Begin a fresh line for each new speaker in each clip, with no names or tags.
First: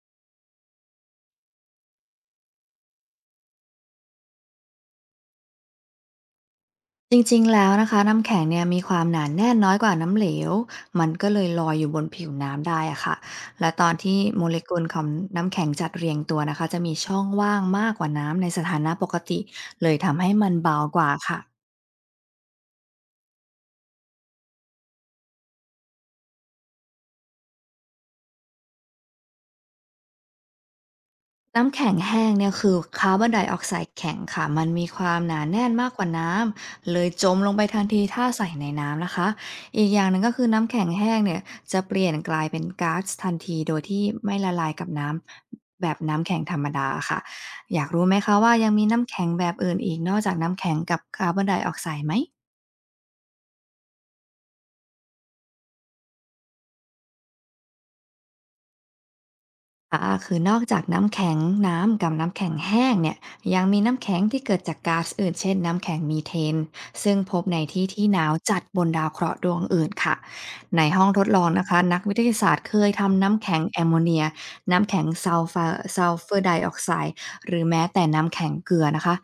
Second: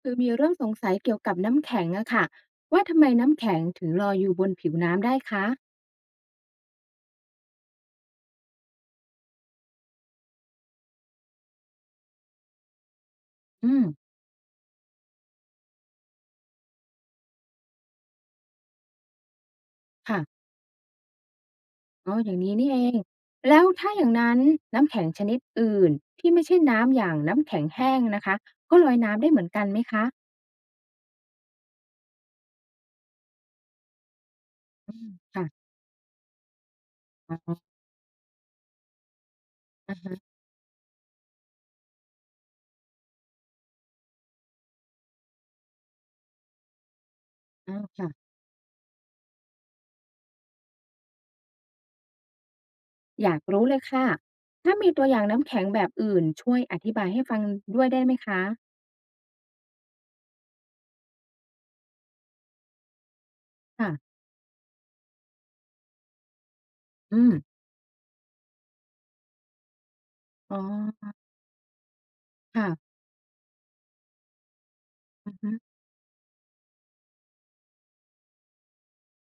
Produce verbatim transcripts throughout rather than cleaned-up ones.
คือมีเรื่องสงสัยเกี่ยวกับน้ำแข็งอะค่ะว่าทำไมน้ำแข็งถึงลอยอยู่บนผิวน้ำได้คะ
จริงๆแล้วนะคะน้ำแข็งเนี่ยมีความหนาแน่นน้อยกว่าน้ำเหลวมันก็เลยลอยอยู่บนผิวน้ำได้อะค่ะ
อื
และต
ม
อนที่โมเลกุลของน้ำแข็งจัดเรียงตัวนะคะจะมีช่องว่างมากกว่าน้ำในสถานะปกติเลยทำให้
ค่ะ
มันเบากว่าค่ะ
อ๋ออย่างนี้นี่เองแล้วถ้าอย่างนั้นน้ำแข็งชนิดอื่นที่ไม่ใช่น้ำอย่างน้ำแข็งแห้งนะคะก็ลอยน้ำได้เหมือนกันไหมคะ
น้ำแข็งแห้งเนี่ยคือคาร์บอนไดออกไซด์แข็งค่ะ มันมี
อื
ค
ม
วามหนา
ค่ะ
แน่นมากกว่าน้ำ เลยจมล
อ๋
ง
อ
ไปทันทีถ้าใส่ในน้ำนะคะ อีก
อา
อย่างหนึ่งก็
ฮะ
คือน้ำแข็งแห้งเนี่ยจะเปลี่ยนกลายเป็นก๊าซทันทีโดยที่ไม่ละลายกับน้ำแบบน้ำแข็งธรรมดาค่ะ
อ้า
อยา
ว
กรู้ไหม
ค่ะ
คะว่ายังมีน้ำแข็งแบบอื่นอีกนอกจากน้ำแข็งกับคาร์บอนไดออกไซด์ไหม
อยากรู้เลยค่ะถ้ามีตัวอย่างน้ำแข็งแบบอื่นช่วยอธิบายให้ฟังด้วยได้ไหมคะ
ค่ะคือนอกจากน้ำแข็งน้ำกับน้ำแข็งแห้งเนี่ยยังมี
ค่ะ
น้ำแข็งที่เกิดจากก๊าซอื่นเช่นน้ำแข็งมีเทนซึ่ง
อื
พ
ม
บในที่ที่หนาวจัดบนดาวเคราะห์ดวงอื่นค่ะ
อ๋
ในห้อ
อ
งทดลองนะคะนักวิทยาศาสตร์
ค่ะ
เคยทำน้ำแข็งแอมโมเนียน้ำแข็ง
อื
ซั
อ
ล
ฮึ
ฟาซัลเฟอร์ไดออกไซด์หรือแม้แต่น้ำแข็งเกลือนะคะ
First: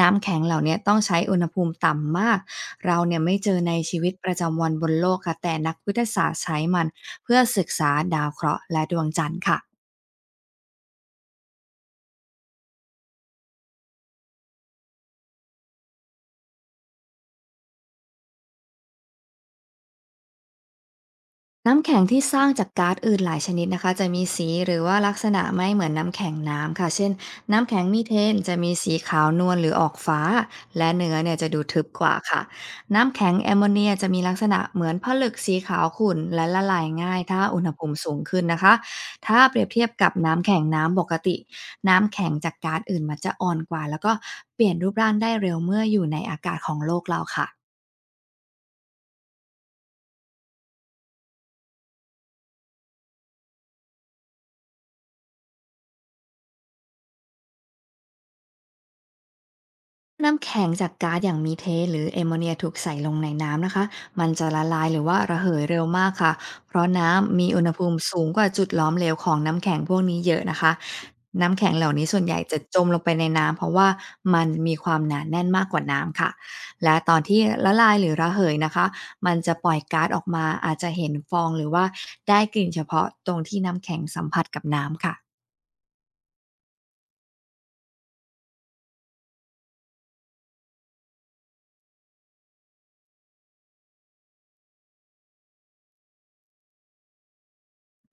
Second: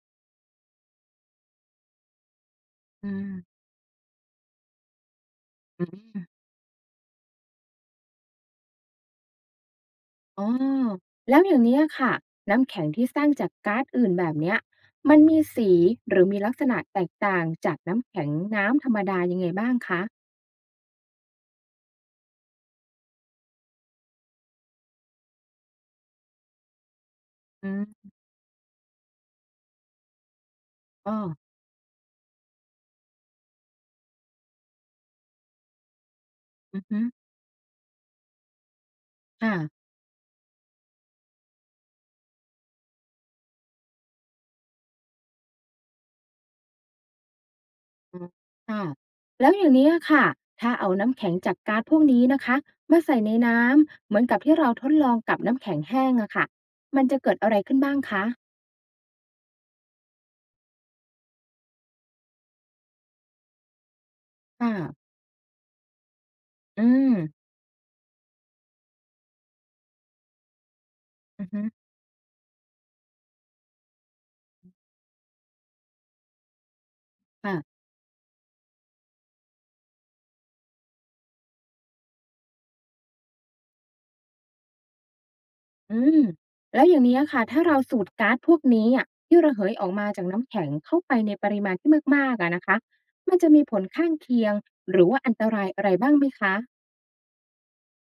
น้ำแข็งเหล่านี้ต้องใช้อุณหภูมิต่ำมากเรา
อื
เนี่ย
ม
ไม่เจอในชีวิตประจำวันบนโลกค่ะแต่นัก
อื
วิทยาศาสต
ม
ร์ใช้มันเพื่อศึกษาดาวเคราะห์และดวงจันทร์ค่ะ
อ๋อแล้วอย่างเนี้ยค่ะน้ำแข็งที่สร้างจากก๊าซอื่นแบบเนี้ยมันมีสีหรือมีลักษณะแตกต่างจากน้ำแข็งน้ำธรรมดายังไงบ้างคะ
น้ำแข็งที่สร้างจากก๊าซอื่นหลายชนิดนะคะจะมีสีหรือว่าลักษณะไม่เหมือนน้ำแข็งน้ำค่ะเช่น
อื
น้ำแข็งมี
ม
เทนจะมีสีขาวนวลหรือออกฟ้าและ
อ๋
เนื้
อ
อเนี่ยจะดูทึบกว่าค่ะน้ำแข็งแอมโมเนียจะมีลักษณะเหมือนผลึกสีขาวขุ่นและละ
อื
ลา
อ
ย
ฮึ
ง่ายถ้าอุณหภูมิสูงขึ้นนะคะถ้าเป
ค่ะ
รียบเทียบกับน้ำแข็งน้ำปกติน้ำแข็งจากก๊าซอื่นมันจะอ่อนกว่าแล้วก็เปลี่ยนรูปร่างได้เร็วเมื่ออยู่ในอากาศของโลกเราค่ะ
อืมค่ะแล้วอย่างนี้อะค่ะถ้าเอาน้ำแข็งจากก๊าซพวกนี้นะคะมาใส่ในน้ำเหมือนกับที่เราทดลองกับน้ำแข็งแห้งอะค่ะมันจะเกิดอะไรขึ้นบ้างคะ
น้ำแข็งจากก๊าซอย่างมีเทนหรือแอมโมเนียถูกใส่ลงในน้ำนะคะมันจะละ
ค่ะ
ลายหรือว่าระเหยเร็วมากค่ะเพ
อื
ราะ
ม
น้ำมีอุณหภูมิสูงกว่าจุดล้อมเหลวของน้ำแข็งพวกนี้เยอะนะคะ
อือ
น้ำ
ฮึ
แข็งเหล่านี้ส่วนใหญ่จะจมลงไปในน้ำเพราะว่ามันมีความหนาแน่นมากกว่าน้ำค่ะและตอนที่ละ
ค่ะ
ลายหรือระเหยนะคะมันจะปล่อยก๊าซออกมาอาจจะเห็นฟองหรือว่าได้กลิ่นเฉพาะตรงที่น้ำแข็งสัมผัสกับน้ำค่ะ
อืมแล้วอย่างนี้ยค่ะถ้าเราสูดก๊าซพวกนี้อะที่ระเหยออกมาจากน้ำแข็งเข้าไปในปริมาณที่มากๆอะนะคะมันจะมีผลข้างเคียงหรือว่าอันตรายอะไรบ้างไหมคะ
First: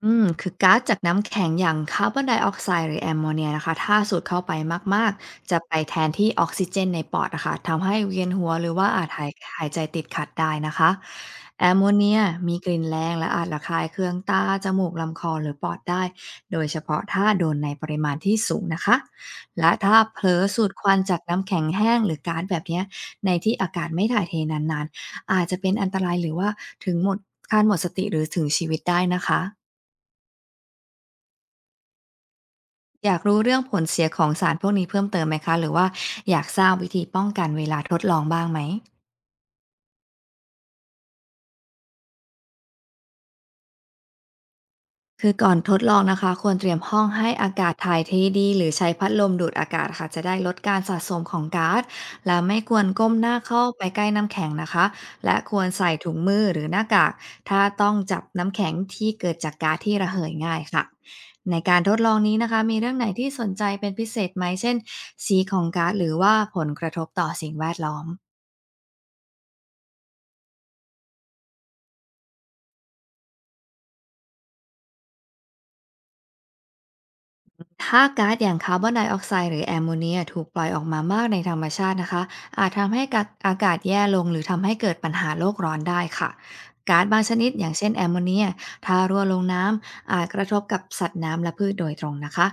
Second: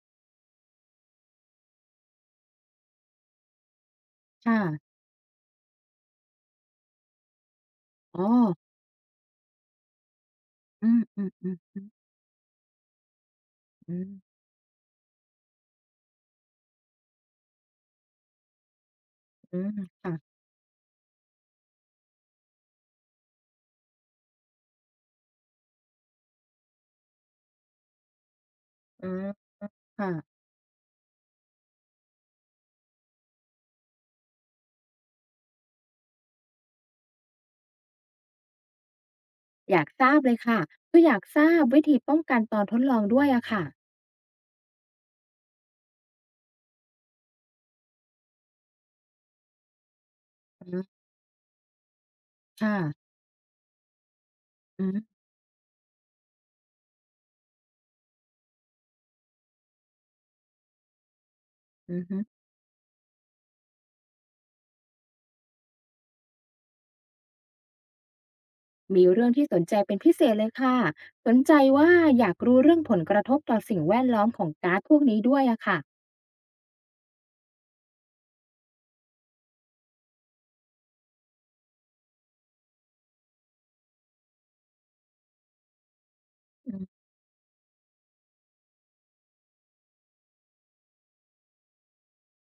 อืม คือก๊าซจากน้ำแข็งอย่างคาร์บอนไดออกไซด์หรือแอมโมเนียนะคะ ถ้าสูดเข้าไป
ค่ะ
มากๆ จะไปแทนที่ออกซิเจนในปอดนะคะ ทำให้เวี
อ๋อ
ยนหัวหรือว่าอาจหายหายใจติดขัดได้นะ
อื
คะ
มอืมอืม
แอม
อื
โม
ม
เนียมีกลิ่นแรงและอาจระคาย
อื
เคื
ม
องตาจมูก ลำคอหรือปอดได้ โดยเฉพาะถ้าโดนในปริมาณที่สูงนะคะ
อืม
และถ้าเผล
ค่ะ
อสูดควันจากน้ำแข็งแห้งหรือก๊าซแบบเนี้ยในที่อากาศไม่ถ่ายเทนานๆอาจจะเป็นอันตรายหรือว่าถึงหมดการหมดสติหรือถึงชีวิตได้
อ๋อ
นะคะ
ค่ะ
อยากรู้เรื่องผลเสียของสารพวกนี้เพิ่มเติมไหมคะหรือว่าอยากทราบวิธีป้องกันเวลาทดลองบ้างไหม
อยากทราบเลยค่ะก็อยากทราบวิธีป้องกันตอนทดลองด้วยอะค่ะ
คือก่อนทดลองนะคะควรเตรียมห้องให้อากาศถ่ายเทดีหรือใช้พัดลมดูดอากาศค่ะจะได้ลดการ
อื
สะ
ม
สมของก๊าซและไม่ควร
ค่ะ
ก้มหน้าเข้าไปใกล้น้ำแข็งนะ
อื
คะ
ม
และควรใส่ถุงมือหรือหน้ากากถ้าต้องจับน้ำแข็งที่เกิดจากก๊าซที่ระเหยง่ายค่ะในการท
อื
ด
ม
ลอ
ฮึ
งนี้นะคะมีเรื่องไหนที่สนใจเป็นพิเศษไหมเช่นสีของก๊าซหรือว่าผลกระทบต่อสิ่งแวดล้อม
มีเรื่องที่สนใจเป็นพิเศษเลยค่ะสนใจว่าอยากรู้เรื่องผลกระทบต่อสิ่งแวดล้อมของก๊าซพวกนี้ด้วยอะค่ะ
ถ้าก๊าซอย่างคาร์บอนไดออกไซด์หรือแอมโมเนียถูกปล่อยออกมามากในธรรมชาตินะคะอาจทำให้กะอากาศแย่ลงหรือทำให้เกิดปัญหาโลกร้อนได้ค่ะ
อืม
ก๊าซบางชนิดอย่างเช่นแอมโมเนียถ้ารั่วลงน้ำอาจกระทบกับสัตว์น้ำและพืชโดยตรงนะคะ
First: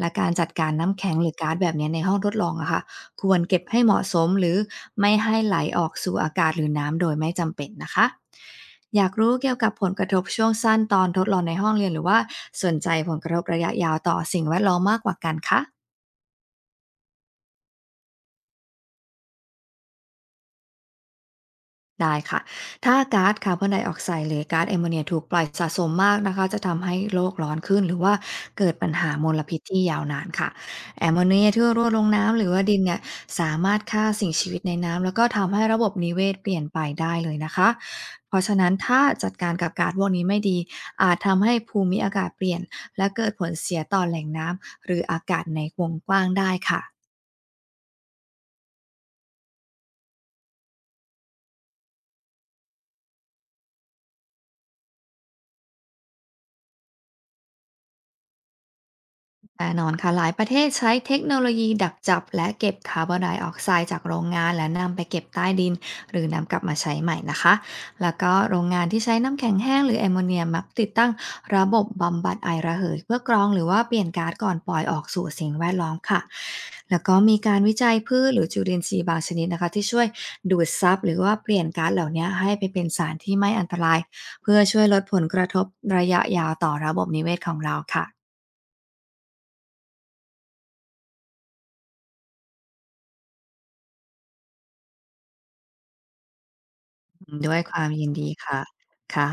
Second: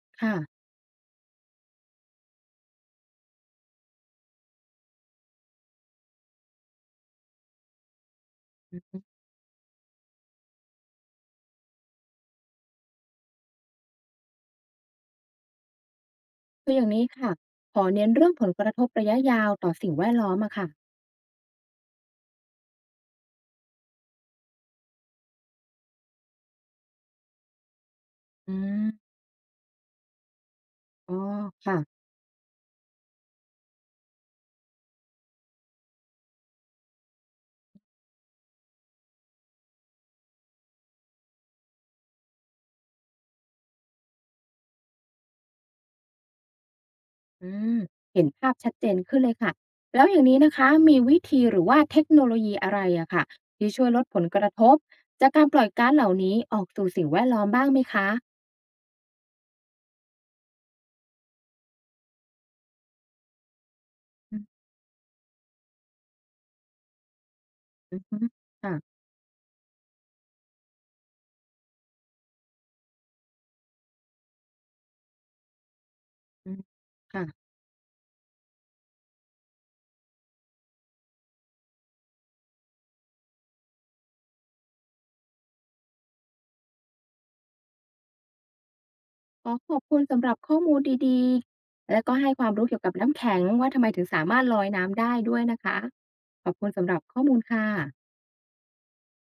และการจัด
ค่ะ
การน้ำแข็งหรือก๊าซแบบนี้ในห้องทดลองอะค่ะ ควรเก็บให้เหมาะสมหรือไม่ให้ไหลออกสู่อากาศหรือน้ำโดยไม่จำเป็นนะคะ อยากรู้เกี่ยวกับผลกระทบช่วงสั้นตอนทดลองในห้องเรียนหรือว่าสนใจผลกระทบระยะยาวต่อสิ่งแวดล้อมมากกว่ากันคะ
คืออย่างนี้ค่ะขอเน้นเรื่องผลกระทบระยะยาวต่อสิ่งแวดล้อมอะค่ะ
ได้ค่ะ ถ้าก๊าซคาร์บอนไดออกไซด์หรือก๊าซแอมโมเนียถูกปล่อยสะสมมากนะคะ จะทำให้โลกร้อนขึ้นหรือว่า
อื
เกิดปั
ม
ญหามลพิษที่ยาวนานค่ะแอม
อ๋อ
โมเนียที่
ค่ะ
รั่วลงน้ำหรือว่าดินเนี่ยสามารถฆ่าสิ่งชีวิตในน้ำแล้วก็ทำให้ระบบนิเวศเปลี่ยนไปได้เลยนะคะ เพราะฉะนั้นถ้าจัดการกับก๊าซพวกนี้ไม่ดีอาจทำให้ภูมิอากาศเปลี่ยนและเกิดผลเสียต่อแหล่งน้ำหรืออากาศในวงกว้างได้ค่ะ
อืมเห็นภาพชัดเจนขึ้นเลยค่ะแล้วอย่างนี้นะคะมีวิธีหรือว่าเทคโนโลยีอะไรอะค่ะที่ช่วยลดผลกระทบจากการปล่อยก๊าซเหล่านี้ออกสู่สิ่งแวดล้อมบ้างไหมคะ
แน่นอนค่ะหลายประเทศใช้เทคโนโลยีดักจับและเก็บคาร์บอนไดออกไซด์จากโรง
อื
งาน
ม
และนำไปเก็บใต้ดินหรือนำกลับมาใช้ใหม่นะคะ
อื
แล้ว
ม
ก็โรงงาน
ค่ะ
ที่ใช้น้ำแข็งแห้งหรือแอมโมเนียมักติดตั้งระบบบำบัดไอระเหยเพื่อกรองหรือว่าเปลี่ยนก๊าซก่อนปล่อยออกสู่สิ่งแวดล้อมค่ะ
อืม
แล้วก็มี
ค่ะ
การวิจัยพืชหรือจุลินทรีย์บางชนิดนะคะที่ช่วยดูดซับหรือว่าเปลี่ยนก๊าซเหล่านี้ให้ไปเป็นสารที่ไม่อันตรายเพื่อช่วยลดผลกระทบระยะยาวต่อระบบนิเวศของเราค่ะ
ขอขอบคุณสำหรับข้อมูลดีๆและก็ให้ความรู้เกี่ยวกับน้ำแข็งว่าทำไมถึงสามารถลอยน้ำได้ด้วยนะคะขอบคุณสำหรับข้อมูล
ด้วย
ค่ะ
ความยินดีค่ะค่ะ